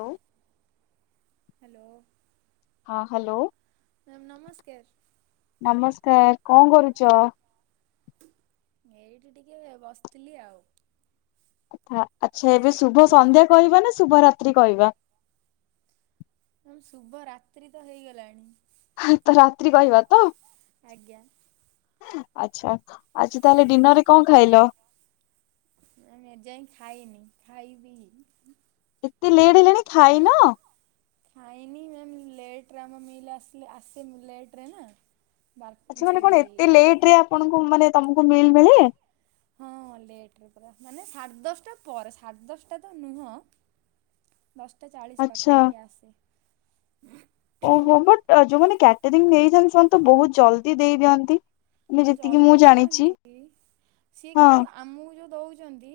ଆଉ। ହ୍ୟାଲୋ ହଁ hello. Ma'am ନମସ୍କାର। ନମସ୍କାର କଁ କରୁଚ? ଏଇଠି ଟିକେ ବସିଥିଲି ଆଉ। ଆଚ୍ଛା ଏବେ ଶୁଭ ସନ୍ଧ୍ୟା କହିବା ନା ଶୁଭ ରାତ୍ରି କହିବା। ଶୁଭ ରାତ୍ରି ତ ହେଇଗଲାଣି। ହାଁ ତ ରାତ୍ରି କହିବା ତ? ଆଜ୍ଞା। ଆଚ୍ଛା ଆଜି ତାହାଲେ ଡିନରରେ କଣ ଖାଇଲ? ମୁଁ ଏ ଯାଏଁ ଖାଇନି ଖାଇବି। ଏତେ ଲେଡ୍ ହେଲାଣି ଖାଇନ? ଖାଇନି ମ୍ୟାମ୍ ଲେଟରେ ଆମ ମିଲ୍ ଆସି ଆସେ ଲେଟରେ ନା। ବାର ଆଛା ମାନେ ସରି କଣ ଏତେ ଲେଟ ରେ ଆପଣଙ୍କୁ ମାନେ ତମକୁ ମିଲ୍ ମିଳେ? ହଁ ଲେଟରେ ପ ମାନେ ସାଢ଼େ ଦଶଟା ପରେ ସାଢ଼େ ଦଶଟା ତ ନୁହଁ। ଦଶଟା ଚାଳିଶ ଆଚ୍ଛା। ପାଖାପାଖି ଆସେ। ଓହୋ ବଟ୍ ଯୋଉମାନେ କ୍ୟାଟରିଂ ନେଇଥାନ୍ତି ସେମାନେ ତ ବହୁତ ଜଲଦି ଦେଇ ଦିଅନ୍ତି। ମାନେ ହଁ ଯେତିକି ମୁଁ ଜଲଦି ଜାଣିଛି ଦିଅନ୍ତି ସିଏ ହଁ କିନ୍ତୁ ଆମକୁ ଯୋଉ ଦଉଚନ୍ତି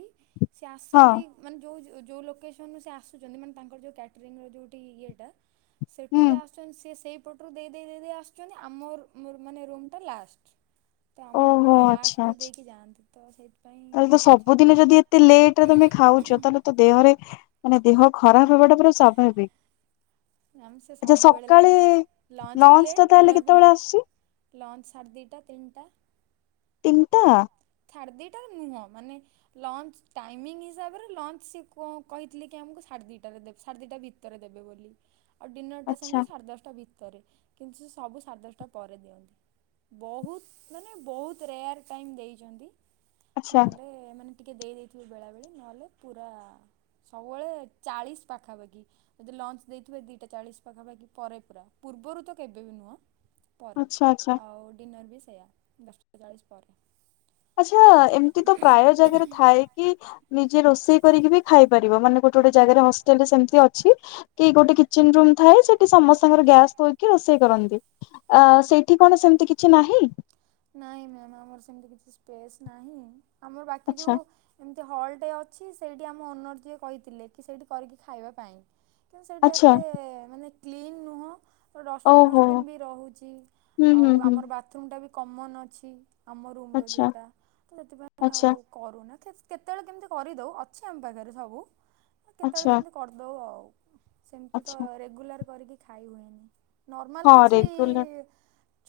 ସିଏ ହଁ ଆସନ୍ତି ମାନେ ଯୋଉ [unintelligible] ଯୋଉ ଲୋକେସନ ରୁ ସେ ଆସୁଚନ୍ତି ମାନେ ତାଙ୍କର ଯୋଉ କ୍ୟାଟରିଂ ର ଯୋଉଠି ଇଏଟା ହୁଁ ସେଠୁ ଯୋଉ ଆସୁଚନ୍ତି ସେ ସେଇ ପଟରୁ ଦେଇ ଦେଇ ଦେଇ ଦେଇ ଆସୁଚନ୍ତି ଆମର୍ ମୋର୍ ମାନେ ରୁମ୍ ଟା ଲାଷ୍ଟ। ତ ଆମକୁ ଓହୋ ପୁରା ଆଚ୍ଛା ଲାଷ୍ଟରେ ଆଚ୍ଛା। ଦେଇକି ଯାଆନ୍ତି ତ ସେଇ। ତାହେଲେ ତ ସବୁଦିନ ଯଦି ଏତେ ଲେଟ ରେ ତମେ ଖାଉଚ ତାହେଲେ ତ ଦେହରେ ମାନେ ଦେହ ଖରାପ ହେବାଟା ପୁରା ଆମେ ସେ ସ୍ୱାଭାବିକ। ଆଚ୍ଛା ସବୁବେଳେ ସକାଳେ ଲେଟ୍ ବି ଲଞ୍ଚ୍ ଲେଟ୍ ଟା ତାହେଲେ ଡିନର୍ ବି କେତେବେଳେ ଲେଟ୍ ଆସୁଚି? ଲଞ୍ଚ୍ ସାଢ଼୍ ଦିଟା ତିନିଟା। [unintelligible] ତ ସାଢ଼େ ଦିଇଟାରେ ନୁହଁ ମାନେ ଲଞ୍ଚ ଟାଇମିଙ୍ଗ ହିସାବରେ ଲଞ୍ଚ ସିଏ କଁ କହିଥିଲେ କି ଆମକୁ ସା ସାଢେ ଦିଟାରେ ଦେବେ ସାଢେ ଦିଟା ଭିତରେ ଦେବେ ବୋଲି ଆଉ ଡିନର ଟା ଆଚ୍ଛା ସେମିତି ସାଢେ ଦଶଟା ଭି ତରେ କିନ୍ତୁ ସେ ସବୁ ସାଢେ ଦଶଟା ପରେ ଦିଅନ୍ତି। ବହୁତ ମାନେ ବହୁତ ରେୟାର୍ ଟାଇମ୍ ଦେଇଛନ୍ତି ଆଚ୍ଛା ନହେଲେ ଏ ମାନେ ଟିକେ ଦେଇ ଦେଇଥିବେ ବେଳେବେଳି ନହେଲେ ପୁରା ସବୁବେଳେ ଚାଳିଶ ପାଖାପାଖି ଯଦି ଲଞ୍ଚ ଦେଇଥିବେ ଦିଟା ଚାଳିଶ ପାଖାପାଖି ପରେ ପୁରା ପୁ ପୂର୍ବରୁ ତ କେବେ ବି ନୁହଁ। ପରେ ଆଚ୍ଛା ଆଚ୍ଛା ଆଉ ଡିନର୍ ବି ସେୟା ଦଶଟା ଚାଳିଶ ପରେ। ଆଚ୍ଛା ଏମିତି ତ ପ୍ରାୟ ଜାଗାରେ ଥାଏ କି ନିଜେ ରୋଷେଇ କରିକି ବି ଖାଇପ୍ ପାରିବ ମାନେ ଗୋଟେ ଗୋଟେ ଜାଗାରେ ହଷ୍ଟେଲରେ ସେମତି ଅଛି, କି ଗୋଟେ କିଚେନ ରୁମ ଥାଏ ସେଠି ସମସ୍ତଙ୍କର ଗ୍ୟାସ ଥୋଇକି ରୋଷେଇ କରନ୍ତି ଆ ସେଇଠି କଣ ସେମତି କିଛି ନାହିଁ? ନାଇଁ ମ୍ୟାମ୍ ଆମର ସେମିତି କିଛି ସ୍ପେସ୍ ନାହିଁ ଆମର ବାକି ଆଚ୍ଛା ଯୋଉ ଏମିତି ହଲଟେ ଅଛି ସ୍ପ ସେଇଠି ଆମ ଓନର୍ ଯିଏ କହିଥିଲେ କି ସେଇଠି କରିକି ଖାଇବା ପାଇଁ କିନ୍ତୁ ସେଇଠି ଆଚ୍ଛା ଏତେ ମାନେ କ୍ଲିନ୍ ନୁହଁ ତ ଡଷ୍ଟବିନ୍ ଓହୋ ଫଷ୍ଟବିନ୍ ବି ରହୁଛି ହୁଁ ହୁଁ ଆଉ ହୁଁ ଆମର ବାଥରୁମ୍ ଟା ବି କମନ ଅଛି ଆମ ରୁମର ଆଚ୍ଛା ଯୋଉଟା ତ ସେଥିପାଇଁ ଆଉ ଆଚ୍ଛା କରୁନା କେତ କେତେବେଳେ କେମିତି କରିଦଉ ଅଛି ଆମ ପାଖରେ ସବୁ କେତେବେଳେ ଆଚ୍ଛା କେମିତି କରିଦଉ ଆଉ। ସେମିତି ତ ଆଚ୍ଛା ରେଗୁଲାର କରିକି ଖାଇ ହୁଏନି ନର୍ମାଲ ହଁ କିଛି ରେଗୁଲାର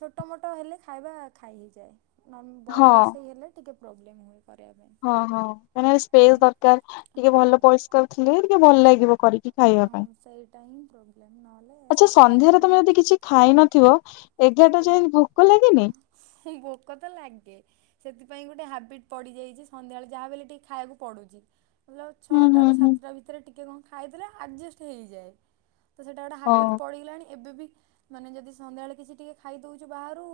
ଛୋଟ ମୋଟ ହେଲେ ଖାଇବା ଖାଇ ହେଇଯାଏ ନନ୍ ହଁ ବଡ଼ ରୋଷେଇ ହେଲେ ଟିକେ ପ୍ରୋବ୍ଲେମ୍ ହୁଏ। କରିବା ପାଇଁ। ହଁ ହଁ କାହିଁକି ନା ସ୍ପେସ ଦରକାର ଟିକେ ହଁ। ଭଲ ପରିଷ୍କାର ଥିଲେ ଟିକେ ଭଲ ଲାଗିବ କରିକି କି ଖାଇବା ପାଇଁ, ହଁ ସେଇଟା ହିଁ ପ୍ରୋବ୍ଲେମ୍ ନହେଲେ ଆଛା ସେଥିପାଇଁ ତ ସନ୍ଧ୍ୟାରେ ତମେ ମିଳେ ଯଦି କିଛି ଖାଇ ନଥିବ ଏ ଆଜ୍ଞା ଭୋକ ତ ଲାଗେ ସେଥିପାଇଁ ଗୋଟେ ହାବିଟ୍ ପଡ଼ିଯାଇଛି ସନ୍ଧ୍ୟାବେଳେ ଯାହା ବି ହେଲେ ଟିକେ ଖାଇବାକୁ ପଡ଼ୁଛି। ମତଲବ୍ ହୁଁ ହୁଁ ଛଅଟାରୁ ହୁଁ ସାତଟା ଭିତରେ ଟିକେ କଣ ଖାଇଦେଲେ ଆଡ଼ଜେଷ୍ଟ ହେଇଯାଏ। ତ ସେଇଟା ଗୋଟେ ହାବିଟ୍ ହଁ ପଡିଗଲାଣି ଏବେ ବି ମାନେ ଯଦି ସନ୍ଧ୍ୟାବେଳେ କିଛି ଟିକେ ଖାଇଦଉଛୁ ବାହାରୁ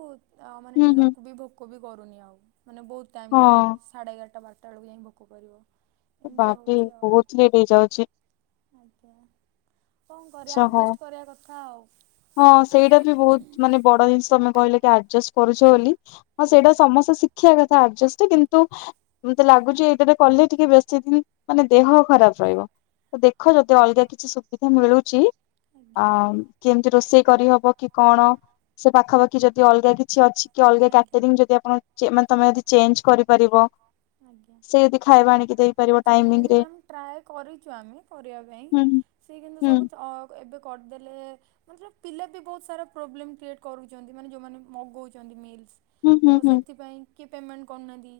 ଆଉ ମାନେ ହୁଁ ହୁଁ ଡିନରକୁ ବି ଭୋକ ବି କରୁନି ଆଉ ମାନେ ବହୁତ ଟାଇମ୍ ଲାଗୁଛି ହଁ ସାଢ଼େ ଏଗାରଟା ବାର ଚାରଟାବେଳକୁ ଯାଇଁକି ଭୋକ କରିବ। ଏ ଏମିତି ବାପରେ ହେଉଛି ଆଉ ବହୁତ ଲେଟ ହେଇଯାଉଛି। ଆଜ୍ଞା କଣ କରିବା ଆଚ୍ଛା ହଁ ଆଡ଼ଜେଷ୍ଟ କରିବା କଥା ଆଉ। ହଁ ସେଇଟା ବି ବହୁତ ମାନେ ବଡ ଜିନିଷ ତମେ କହିଲେ କି ଆଡଜଷ୍ଟ କରୁଛ ବୋଲି। ହଁ ଆଜ୍ଞା ସେଇଟା ସମସ୍ତେ ଶିଖିବା କଥା ଆଡଜଷ୍ଟ୍ [unintelligible] କିନ୍ତୁ ମତେ ଲାଗୁଛି ଏଇଟାରେ କଲେ ଟିକେ ବେଶୀ ଦିନ ମାନେ ଦେହ ଖରାପ ରହିବ। ହଉ ଦେଖ ଯଦି ଅଲଗା କିଛି ସୁବିଧା ମିଳୁଛି ଆଜ୍ଞା। ଆମ୍ ରୋଷେଇ କରିହବ କି କଣ ସେ ପାଖାପାଖି ଯଦି ଅଲଗା କିଛି ଅଛି କି ଅଲଗା ଆଜ୍ଞା। କ୍ୟାଟରିଙ୍ଗ ଯଦି ଆପଣ ଚେ ମାନେ ତମେ ଯଦି ଚେଞ୍ଜ କରିପାରିବ ଆଜ୍ଞା। ସେ ଯଦି ଖାଇବା ଆଣିକି ଦେଇପାରିବ ଟାଇମିଂ ଚେଞ୍ଜ ରେ ମ୍ୟାମ ଟ୍ରାଏ କରିଛୁ ଆମେ କରିବା ପାଇଁ ହୁଁ ସେ କିନ୍ତୁ ହୁଁ ସବୁତକ ଅ ଏବେ କରିଦେଲେ ମତଲବ୍ ପିଲା ବି ବହୁତ ସାରା ପ୍ରୋବ୍ଲେମ୍ କ୍ରିଏଟ୍ କରୁଛନ୍ତି ମାନେ ଯୋଉମାନେ ମଗଉଛନ୍ତି ମିଲ୍ ହୁଁ ହୁଁ ତ ହୁଁ ସେଥିପାଇଁ କିଏ ପେମେଣ୍ଟ କରୁନାହାନ୍ତି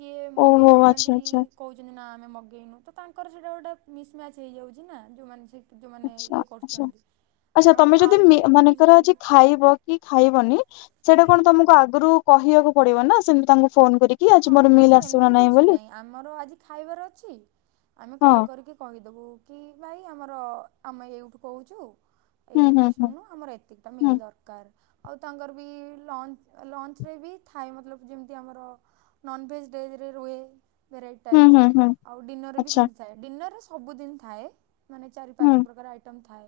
କିଏ ମଗେଇ ଓହୋ ଆଚ୍ଛା ଦଉଛନ୍ତି ଆଚ୍ଛା କହୁଛନ୍ତି ନା ଆମେ ମଗେଇନୁ ତ ତାଙ୍କର ସେଇଟା ଗୋଟେ ମିସମ୍ୟାଚ ହେଇଯାଉଛି ନା ଯୋଉମାନେ ସେ ଯୋଉମାନେ ଆଚ୍ଛା ଇଏ ଆଚ୍ଛା କରୁଚନ୍ତି। ଆଚ୍ଛା ତମେ ଯଦି ମି ମନେକର ଆଜି ଖାଇବ କି ଖାଇବନି ସେଇଟା ଆଜ୍ଞା କଣ ତମକୁ ଆଗରୁ କହିବାକୁ ପଡିବ ନା ସେମତି ତାଙ୍କୁ ଫୋନ କରିକି ଆଜି ହଁ ମୋର ନା ମିଲ୍ ଆସିବ ସେମିତି କିଛି ବୋଲି ନାହିଁ ଆମର ଆଜି ଖାଇବାର ଅଛି ଆମେ ହଁ କଲ୍ କରିକି କହିଦବୁ କି ଭାଇ କି ଆମର ଆମେ ଏଇଠୁ କହୁଛୁ ଏଇ ଲୋକେସନରୁ ଆମର ଏତିକିଟା ମିଲ୍ ଦରକାର। ଆଉ ତାଙ୍କର ବି ଲଞ୍ଚ ଲଞ୍ଚରେ ବି ଥାଏ ମତଲବ ଯେମିତି ଆମର ନନଭେଜ୍ ଡେରିରେ ରୁହେ ଭେରାଇଟି ଟାଇପସ୍ ଆଉ ଡିନର ରେ ବି ସେମତି ଥାଏ ଡ଼ିନର ରେ ସବୁଦିନ ଥାଏ ମାନେ ଚାରି ପାଞ୍ଚ ପ୍ରକାର ଆଇଟମ୍ ଥାଏ।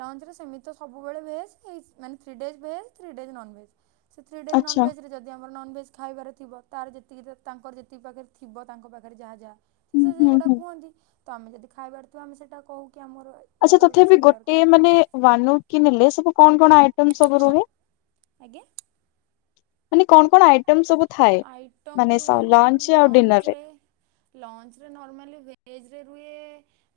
ଲଞ୍ଚ୍ ରେ ସେମିତି ତ ସବୁବେଳେ ଭେଜ୍ ଏଇସ୍ ମାନେ three days veg three days nonveg. ସେ ଥ୍ରୀ ଡେଜ୍ ନନଭେଜ୍ ରେ ଯଦି ଆମର ନନଭେଜ୍ ଖାଇବାର ଥିବ। ତାର ଯେତିକି ଯେ ତାଙ୍କର ଯେତିକି ପାଖରେ ଥିବ ତାଙ୍କ ପାଖରେ ଯାହା ଯାହା ସେ ହୁଁ, ସେଗୁଡା ହୁଁ। କୁହନ୍ତି। ତମେ ଯଦି ଖାଇବାର ଥିବ ଆମେ ସେଟା କହୁ। କି ଆମର ଏଇଟା ଆଚ୍ଛା ଦରକାର ତଥାପି ସେଇଟା ଗୋଟେ ଦରକାର ମାନେ ୱାନୁ କି ନେଲେ ସବୁ କଣ କଣ ଆଇଟମ୍ ସବୁ ରୁହେ ଆଜ୍ଞା ମାନେ କଣ କଣ ଆଇଟମ୍ ସବୁ ଥାଏ? ଆଇଟମ୍ ମାନେ ସ ରୁହେ ମ୍ୟାମ୍ ଲଞ୍ଚ୍ ଆଉ ଡିନର୍ ଲଞ୍ଚ୍ ରେ, ଲଞ୍ଚ୍ ରେ ନର୍ମାଲି ଭେଜ୍। ରୁ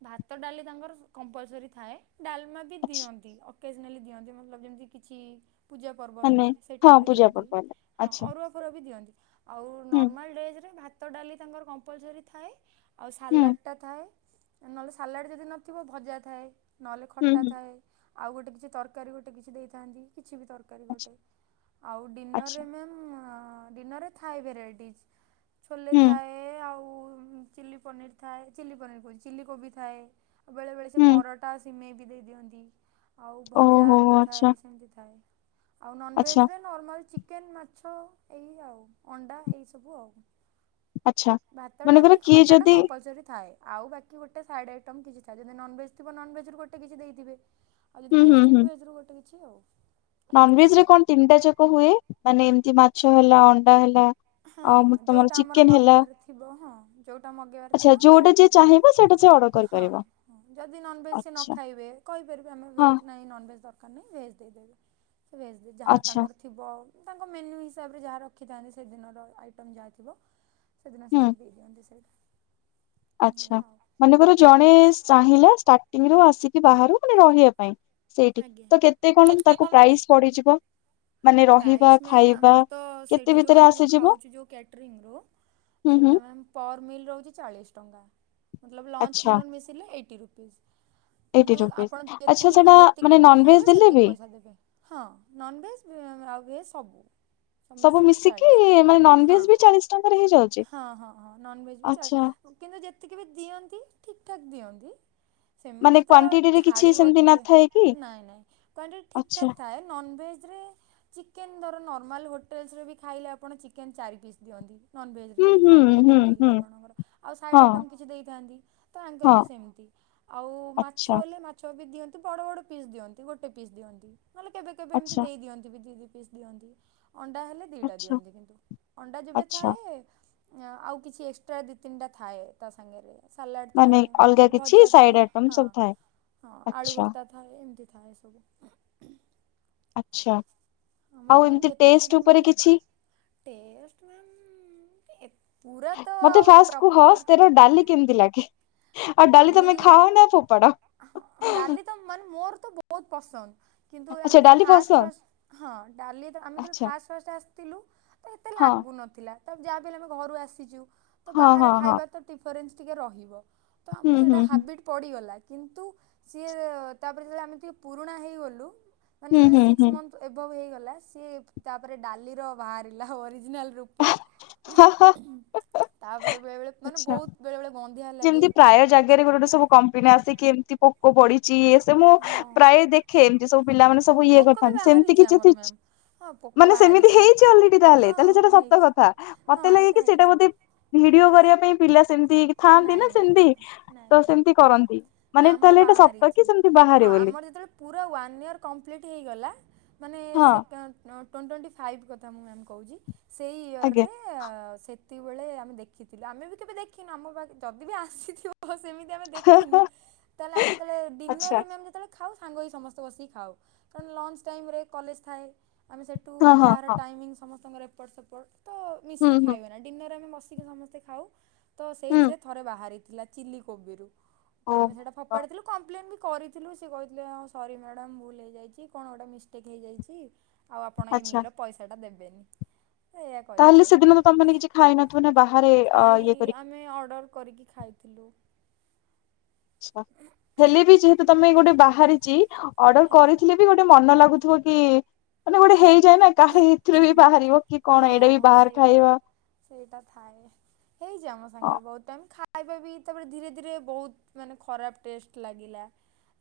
ଭାତ ଡାଲି ତାଙ୍କର କମ୍ପଲସର ଥାଏ ଡାଲମା ବି ଆଚ୍ଛା ଦିଅନ୍ତି କେଜ୍ ମେଲି ଦିଅନ୍ତି ମୋଲବ୍ ଯେମତି କିଛି ପୂଜା ପର୍ବ ମାନେ ହେଲେ ସେଇ ହଁ ଟାଇମ୍ ରେ ପୂଜା ଦିଅନ୍ତି। ପର୍ବ ହେଲା। ହଁ ଆଚ୍ଛା ଅରୁଆ ଫରୁଆ ବି ଦିଅନ୍ତି। ଆଉ ହୁଁ, ନର୍ମାଲ୍ ଡେଜ୍ ରେ ଭାତ ଡାଲି ତାଙ୍କର କମ୍ପଲସରି ଥାଏ। ଆଉ ହୁଁ, ସାଲାଡ଼ଟା ଥାଏ। ନହେଲେ ସାଲାଡ ଯଦି ନଥିବ ଭଜା ଥାଏ। ନହେଲେ ହୁଁ, ଖଟା ହୁଁ, ଥାଏ। ଆଉ ଗୋଟେ କିଛି ତରକାରୀ ଗୋଟେ କିଛି ଦେଇଥାନ୍ତି। କି ଛି ବି ତରକାରୀ ଆଚ୍ଛା, ଗୋଟେ। ଆଉ ଡିନର ଆଚ୍ଛା, ରେ ମ୍ୟାମ୍ ଅ ଡିନରେ ଥାଏ ଭେରାଇଟି ଛୋଲେ ହୁଁ, ଥାଏ ଆଉ ଉଁ ଉଁ ଚିଲି ପନିର ଥାଏ। ଚିଲି ପନିର କହୁଚି ଚିଲି କୋବି ଥାଏ। ଆଉ ବେଳେ ବେଳେ ସେ ହୁଁ, ପରଟା ସିମେଇ ଦେଇ ଦିଅନ୍ତି ଆଉ ଭଜା ଓହୋ! ଏମତି ଆଚ୍ଛା, ଥାଏ ସେମତି ଥାଏ। ଆଉ ନନଭେଜ୍ ଆଚ୍ଛା, ରେ ନର୍ମାଲ୍ ଚିକେନ, ମାଛ ଏଇ ଆଉ। ଅଣ୍ଡା ଏଇସବୁ ଆଉ ଆଚ୍ଛା। ଭାତ ମନେକର ଡାଲି କିଏ ଖଟାଟା ଯଦି କମ୍ପଲସରି ଥାଏ। ଆଉ ବାକି ଗୋଟେ ସାଇଡ଼ ଆଇଟମ୍ କିଛି ଥାଏ ଯଦି ନନଭେଜ୍ ଥିବା ନନଭେଜ୍ ରୁ ଗୋଟେ କିଛି ଦେଇଥିବେ। ଆଉ ଯଦି ହୁଁ, ହୁଁ, ଭେଜ୍ ହୁଁ ଥିବ ଭେଜ୍ ରୁ ଗୋଟେ କିଛି ଆଉ। ଏମିତି ନନଭେଜ୍ ଥାଏ। ରେ କଣ ତିନିଟା ଯାକ ହୁଏ ମାନେ ଏମତି ମାଛ ହେଲା ଅଣ୍ଡା ହେଲା। ହଁ ଆଉ ତମର ଯୋଉଟା ଆମର ଚିକେନ୍ ହେଲା ମଗେଇବାର ଥିବ ହଁ। ଯୋଉଟା ମଗେଇବାର ଆଚ୍ଛା ଥିବ ମୁଁ ଯୋଉଟା ସେଇଟା ଯିଏ କରୁଛି। ଚାହିଁବ ସେଇଟା ସେ ଅର୍ଡର ହଁ କରିପାରିବ ଯଦି ନନଭେଜ୍ ସେ ନ ଆଚ୍ଛା ଖାଇବେ କହିପାରିବେ ଆମ ଭେଜ ହଁ ନାଇଁ ନନଭେଜ୍ ଦର୍ ଆମେ ଭେଜ୍ ଦେଇ ଦଉ। ‌ଭେଜ୍ ଦଉ ଯାହା ଆଚ୍ଛା ତାଙ୍କର ଥିବ ତାଙ୍କ ମେନ୍ୟୁ ହିସାବରେ ଯାହା ରଖିଥାନ୍ତି। ସେଦିନର ଆଇଟମ୍ ଯାହା ଥିବ ସେଦିନ ସେ ହୁଁ ସେଇ ଦେଇ ଦିଅନ୍ତି ସେଇଟା। ଆଚ୍ଛା। ଏଇଆ ଆଉ। ମନେକର ଜଣେ ଚାହିଁଲା ଷ୍ଟାର୍ଟିଂ ରୁ ଆସିକି ବାହାରୁ ମାନେ ରହିଆ ପାଇଁ ସେଇଠି ଆଜ୍ଞା। ତ କେତେ କଣ ତାକୁ ପ୍ରାଇସ୍ ପଡିଯିବ? ମାନେ ରହିବା ପ୍ରାଇସ୍ ମ୍ୟାମ୍ ଖାଇବା ଆମର ତ କେତେ ସେଇଠି ଯୋଉ ଭିତରେ ଆମେ ଯୋଉ ଆସିଯିବ ଖାଉଚୁ ଯୋଉ କ୍ୟାଟରିଙ୍ଗ ରୁ ହୁଁ ହୁଁ ସେଇଟା ମ୍ୟାମ୍ ପର୍ ମିଲ୍ ରହୁଚି ଚାଳିଶ ଟଙ୍କା ମତଲବ ଲଞ୍ଚ୍ ଆଚ୍ଛା ଡିନର୍ ମିଶିଲେ ଏଇଟି ରୁପିଜ୍। ହଁ ଏଇଟି କିନ୍ତୁ ରୁପିଜ ଆପଣ ଆଚ୍ଛା ଯେତିକି ସେଟା ଯେତିକି ମାନେ ଟା ମିଲ୍ ନନଭେଜ ଖାଇବେ ଦେଲେ ସେତିକି ବି ପଇସା ଦେବେ। ହଁ ନନଭେଜ୍? ଇଏ ସବୁ। ସବୁ ମିଶିକି ମାନେ ନନଭେଜ ବି ଚାଳିଶ ଟଙ୍କାରେ ହେଇଯାଉଚି? ହଁ ହଁ ହଁ ନନଭେଜ୍ ବି ଚଳେ ଆଛା। କିନ୍ତୁ ଯେତିକି ବି ଦିଅନ୍ତି ଠିକ୍ ଠାକ୍ ଦିଅନ୍ତି। ମାନେ ସେମିତି ତ କ୍ଵାଣ୍ଟିଟିରେ କିଛି ଛାଡିବ ସେମିତି ଟିକେ ନଥାଏ କି ନାଇଁ ନାଇଁ କ୍ୱାଣ୍ଟିଟି ଠିକ ଆଚ୍ଛା ଠାକ୍ ଥାଏ। ନନଭେଜ୍? ଏଥିରେ ଚିକେନ ଧର ନର୍ମାଲ ହୋଟେଲସ୍ ରେ ବି ଖାଇଲେ ଆପଣ ଚିକେନ୍ ଚାରି ପିସ୍ ଦିଅନ୍ତି। ନନଭେଜ୍ ରେ ହୁଁ ଯଦି ହୁଁ ଖାଇବେ ଗୋଟେ ହୁଁ ମିଲ୍ ହୁଁ ଆପଣଙ୍କର ଆଉ ସାଇଡ଼୍ ହଁ ଆଇଟମ୍ କିଛି ଦେଇଥାନ୍ତି ତ ଆଙ୍କର ହଁ ବି ସେମିତି। ଆଉ ମାଛ ଆଚ୍ଛା। ହେଲେ ମାଛ ବି ଦିଅନ୍ତି। ବଡ ବଡ ପିସ୍ ଦିଅନ୍ତି ଗୋଟେ ପିସ୍ ଦିଅନ୍ତି ନହେଲେ କେବେ କେବେ ଏମିତି ଆଚ୍ଛା ଦେଇ ଦିଅନ୍ତି ବି ଦି ଦି ପିସ୍ ଦିଅନ୍ତି। ଅଣ୍ଡା ହେଲେ ଦିଟା ଆଚ୍ଛା ଦିଅନ୍ତି କିନ୍ତୁ ଅଣ୍ଡା ଯେବେ ଆଚ୍ଛା ଥାଏ। ଆଉ କିଛି ଏକ୍ସଟ୍ରା ଦିଇ ତିନିଟା ଥାଏ ତା ସାଙ୍ଗେରେ। ସାଲାଡ ମାନେ ଥାଏ ଅଲଗା ନହେଲେ କିଛି ଭଜା ସାଇଡ ଥାଏ ଆଇଟମ ହଁ ସବୁ ଥାଏ ହଁ ଆଳୁ ଆଚ୍ଛା ଭର୍ତା ଥାଏ ଏମତି। ଥାଏ ସବୁ। ଆଚ୍ଛା ଆମର ଆଉ ମ୍ୟାମ୍ ଏମିତି ଯେତିକିଟା ଟେଷ୍ଟ ମିଲ୍ ଉପରେ କିଛି ଟେଷ୍ଟ ମ୍ୟାମ୍ ପୁରା ତ ମତେ ଆଉ ଫାଷ୍ଟ କୁହ ପ୍ରପର୍ ସେଥେରେ ଆଜ୍ଞା ଡାଲି କେମିତି ଲାଗେ? ଆଉ ଡାଲି ତମେ ଖାଅ ନା ଫୋପାଡ ଡାଲି ତ ମାନେ ମୋର ତ ବହୁତ ପସନ୍ଦ। କିନ୍ତୁ ଆଚ୍ଛା ଆମେ ଡାଲି ଫାଷ୍ଟ ପସନ୍ଦ ଫାଷ୍ଟ ହ ଡାଲି ଆମେ ଆଚ୍ଛା ଫାଷ୍ଟ ଫାଷ୍ଟ ଆସିଥିଲୁ ଏତେ ହଁ ଲାଗୁନଥିଲା। ଯାହାହେଲେ ଆମେ ଘରୁ ଆସିଛୁ ତ ହଁ ବାହାରେ ହଁ ହଁ ଖାଇବା ତ ଡିଫରେନ୍ସ ଟିକେ ରହିବ ତ ହୁଁ ଆମକୁ ସେଇଟା ହୁଁ ହାବିଟ ପଡିଗଲା। କିନ୍ତୁ ସିଏ ତାପରେ ଯେତେବେଳେ ଆମେ ଟିକେ ପୁରୁଣା ହେଇଗଲୁ ମାନେ ହୁଁ ଯେତେବେଳେ ହୁଁ ସିକ୍ସ ହୁଁ ମନ୍ଥ ଏଭବ ହେଇଗଲା ସିଏ ତାପରେ ଡାଲିର ବାହାରିଲା ଓରିଜିନାଲ୍ ରୁପ ହଁ ହ-ହ ତାପରେ ବେଳେବେଳେ ମାନେ ଆଛା ବହୁତ ବେଳେବେଳେ ଗନ୍ଧିଆ ଲାଗେ ଯେମିତି ପ୍ରାୟ ଜାଗାରେ ଗୋଟେ ଗୋଟେ ସବୁ କମ୍ପିନ ଆସି ଏମିତି ପୋକ ପଢିଛି ୟେ ସେ ମୁଁ ହଁ ପ୍ରାୟ ଦେଖେ ଏମତି ସବୁ ପିଲାମାନେ ହଁ ସବୁ ଇଏ ପୋକ ବି କରିଥାନ୍ତି ସେମିତି ବାହାରିଛି ଆମର ମ୍ୟାମ୍ କିଛି ହଁ ପୋକ ମାନେ ସେମିତି ବାହାରିଛି। ହେଇଛି ଅଲରେଡି ତାହେଲେ ହଁ ତାହେଲେ ସେଟା ସତ ହେଇଛି କଥା ହଁ ମତେ ଲାଗେ କି ଏଇଟା ସେଟା ହେଇଛି ଗୋଟେ ଭିଡିଓ କରିବା ପାଇଁ ପିଲା ସେମିତି ଥାଆନ୍ତି ନା ନାଇଁ ନାଇଁ ସେମତି ନାଇଁ ନାଇଁ ତ ମ୍ୟାମ୍। ସେମିତି କରନ୍ତି ନା ମାନେ ଆମର ତାହେଲେ ଏଟା ସତ ବାହାରିଛି କି ସେମତି ବାହାରିବ ହଁ ଆମର ଯେତେବେଳେ ପୁରା ୱାନ୍ ଇୟର କମ୍ପ୍ଲିଟ୍ ହେଇଗଲା। ମାନେ ହଁ ସେ କେ ଟ୍ଵେଣ୍ଟି ଟ୍ୱେଣ୍ଟି ଫାଇଭ୍ କଥା ମୁଁ ମ୍ୟାମ୍ କହୁଛି। ସେଇ ଇୟର ଆଜ୍ଞା। ରେ ସେତିକବେଳେ ଆମେ ଦେଖିଥିଲୁ ଆମେ ବି କେବେ ଦେଖିନୁ ଆମକୁ ଯଦି ବି ଆସିଥିବ ସେମିତି ଆମେ ଦେଖିନୁ ତାହେଲେ ଆମେ ଯେତେବେଳେ ଡିନରରେ ଆଚ୍ଛା ମ୍ୟାମ୍ ଯେତେବେଳେ ଖାଉ ସାଙ୍ଗ ହେଇ ସମସ୍ତେ ବସିକି ଖାଉ କାରଣ ଲଞ୍ଚ ଟାଇମ୍ କଲେଜ୍ ଥାଏ। ଆମେ ସେଇଠୁ ହଁ ହଁ କାହାର ହଁ ଟାଇମିଙ୍ଗ ସମସ୍ତଙ୍କର ଏପର୍ଟ ସେପର୍ଟ ତ ହୁଁ ମିଶିକି ହୁଁ ଖାଇହୁଏନା ଡିନର୍ ଆମେ ମିସିକି ସମସ୍ତେ ଖାଉ ତ ହୁଁ ସେଇଥିରେ ଥରେ ବାହାରିଥିଲା ଚିଲି କୋବିରୁୁ ତ ଓ ଆମେ ସେଇଟା ଫପାଡିଥିଲୁ କମ୍ପ୍ଲେନ ବି କରିଥିଲୁ ସେ କହିଥିଲେ ହଁ ସରି ମ୍ୟାଡାମ ଭୁଲ ହେଇଯାଇଛି କଣ ଗୋଟେ ମିଷ୍ଟେକ୍ ହେଇଯାଇଛି। ଆଉ ଆପଣ ଏଇ ଆଚ୍ଛା ମିଲର ପଇସା ଟା ଦେବେନି। ଏଇଆ ତାହେଲେ କହିଥିଲେ ସେଦିନ ତ ତମେମାନେ କିଛି ଖାଇ ନଥିବ ନାଁ ବାହାରେ ଆ ଇଏ କରିକି ରୋଲ କରିକି ଖାଇଥିଲୁ। ଆଛା ହେଲେ ବି ଯେହେତୁ ତମେ ଗୋଟେ ବାହାରିଛି ଅର୍ଡର ଆଜ୍ଞା। କରିଥିଲେ ବି ଗୋଟେ ମନ ଲାଗୁଥିବ କି ମାନେ ଗୋଟେ ହେଇ ଥାଏ କାହାର ଏଥିରେ ବି ବାହାରିବ କି କଣ ଏଇଟା ବି ହଁ ବାହାର ସେଇଟା ଖାଇବା ସେଇଟା ଥାଏ ହେଇଛି ଆମ ସାଙ୍ଗରେ ବହୁତ ଟାଇମ ଖାଇ ଖାଇବା ବି ତାପରେ ଧୀରେ ଧୀରେ ବହୁତ ମାନେ ଖରାପ ଟେଷ୍ଟ ଲାଗିଲା।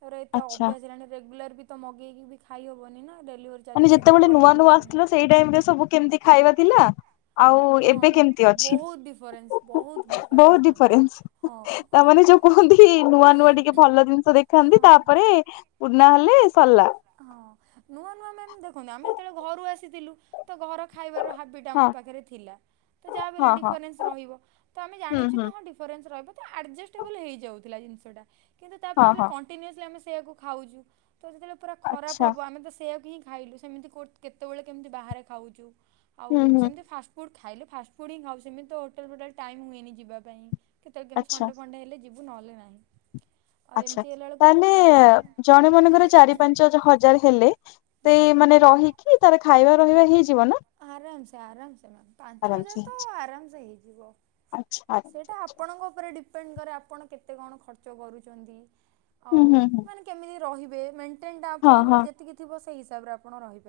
ମୋର ଏତେ ଆଚ୍ଛା ଅଭ୍ୟାସ ହେଲାଣି ରେଗୁଲାର ବି ତ ମଗେଇକି ବି ଖାଇ ହବନି ନା ଡେଲିଭରି ଚାର୍ଜେସ୍ ଏତେ ପଡ଼ିଯାଉଛି। ଥିଲ ସେଇ ଟାଇମରେ ସବୁ କେମିତି ଖାଇବା ଥିଲା। ଆଉ ଏବେ ହଁ କେମିତି ଅଛି ବହୁତ ଡିଫରେନ୍ସ ବହୁତ ବହୁ ଡିଫରେନ୍ସ ମ୍ୟାମ୍ ଡିଫରେନ୍ସ ହଁ। ତାମାନେ ହଁ। ଯଉ କୁହନ୍ତି ନୂଆ ନୂଆ ଟିକେ ଭଲ ଜିନିଷ ଦେଖାନ୍ତି ତାପରେ ପୁରୁନା ହେଲେ ସରିଲା। ହଁ ନୁଆ ନୁଆ ମାନେ ଦେଖନ୍ତୁ ଆମେ ଯେତେବେଳେ ଘରୁ ଆସିଥିଲୁ ତ ଘର ଖାଇବାର ହାବିଟ୍ ହଁ ଆମ ପାଖରେ ଥିଲା ଯାହାବି ହେଲେ ହଁ ହଁ। ଡିଫରେନ୍ସ ରହିବ ତ ଆମେ ହୁଁ ଜାଣିଛୁ ତ ହୁଁ ହଁ ରିଫରେନ୍ସ ଥି ରହିବ ତ ଆଜଷ୍ଟଲେବୁଲ ହେଇଯାଇଥିଲା କିନ୍ତୁ ତାପରେ ହଁ ଯେତେବେଳେ ହଁ କଣ୍ଟିନିଉଚଲି ଆମେ ସେଆକୁ ଖାଉଛୁ ତ ସେତେବେଳେ ପୁରା ଖରାପ ଆଚ୍ଛା ହବ ଆମେ ତ ସେଇୟକୁ ହିଁ ଖାଇଲୁ ସେମିତି କଉଠି କେତେବେଳେ କେମିତି ବାହାରେ ଖାଉଛୁ ଆଉ ହୁଁ ହୁଁ ସେମିତି ଫାଷ୍ଟ ଫୁଡ଼ ଖାଇଲେ ଫାଷ୍ଟୁଫୁଡ ହିଁ ଖାଉ ସେମିତି ତ ହୋଟଲ ଫୋଟଲ ଟାଇମ୍ ହୁଏନ ଯିବା ପାଇଁ କେତେବେଳେ କେମତି ଆଚ୍ଛା ସନଣ୍ଡେ ସଫଣ୍ଡେ ହେଲେ ଯିବୁ ନହଲେ ନାହିଁ। ଆଉ ଆଛା ଏମିତି ହେଲା ବେଳକୁ ତାହେଲେ ତାପରେ ଜଣେ ଜଣଙ୍କର ଚାରି ପାଞ୍ଚ ହ ହଜାର ହେଲେ ତେ ଆଜ୍ଞା। ମତେ ମାନେ ରହିକି ତାର ଖାଇବା ରହିବା ହେଇଯାଏ। ଆରାମ ସେ ଆରାମ ସେ ମ ପାଞ୍ଚ ଆରାମସେ ହଜାର ତ ହେଇଯିବ। ଆରାମ ସେ ହେଇଯିବ। ଆଚ୍ଛା ଆରାମସେ ସେଇଟା ହେଇଯିବ ଆପଣଙ୍କ ଉପରେ ଡିପ ଡିଫେଣ୍ଡ କରେ ଆପଣ କେତେ କଣ ଖର୍ଚ୍ଚ କରୁଛନ୍ତି ହୁଁ ଆଉ ହୁଁ ହୁଁ ମାନେ କେମିତି ରହିବେ ମେନ ମେଣ୍ଟେନ୍ ଟା ଆପଣଙ୍କର ଯେତିକି ଥିବ ସେଇ ହିସାବରେ ଆପ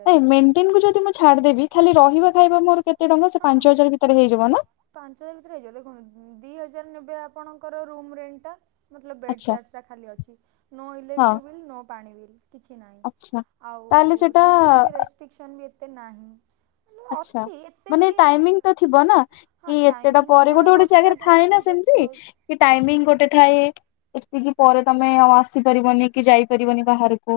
ନାଇଁ ମେଣ୍ଟେନ କୁ ଯଦି ମୁଁ ଛାଡିଦେବି ଖାଲି ଆଜ୍ଞା ରହିବା ଖାଇବା ମୋର କେତେ ଟଙ୍କା ସେ ହଁ। ପାଞ୍ଚ ହଜାର ଭିତରେ ହେଇଯିବ ନା? ପାଞ୍ଚ ହଜାର ଭିତରେ ହେଇଯିବ ଦେଖନ୍ତୁ ଦି ହଜାର ନେବେ ଆପ ଆପଣଙ୍କର ରୁମ୍ ରେଣ୍ଟଟା ମତଲବ ବେଡ଼ ଆଚ୍ଛା ଚାର୍ଜଟା ଖାଲି ଅଛି ନୋ ହଁ ଇଲେକ୍ଟ୍ରିକ୍ ବିଲ୍ ନୋ ପାଣି ବିଲ୍। କିଛି ନାହିଁ ଆଚ୍ଛା ଆଉ ତାହେଲେ ସେଟା ସେମିତି କିଛି ରେଷ୍ଟ୍ରିକସନ୍ ବି ଏତେ ନାହିଁ। ଆଛା ଅଛି ଏତେ ମାନେ ବି ଟାଇମିଂ ତ ଥିବ ନା ହଁ କି ଏତେଟା ଟାଇମିଂ ପରେ ଗୋଟେ ଆମର ଗୋଟେ ଦଶଟା ଜାଗାରେ ଥାଏ ନା ଯାଏଁ ଗେଟ୍ ସେମତି କ୍ଲୋଜ୍ କି ଟାଇମିଂ ଗୋଟେ ଥାଏ। ଏତିକି ପରେ ତମେ ଆସିପାରିବନି କି ଯାଇପାରିବନି ବାହାରକୁ।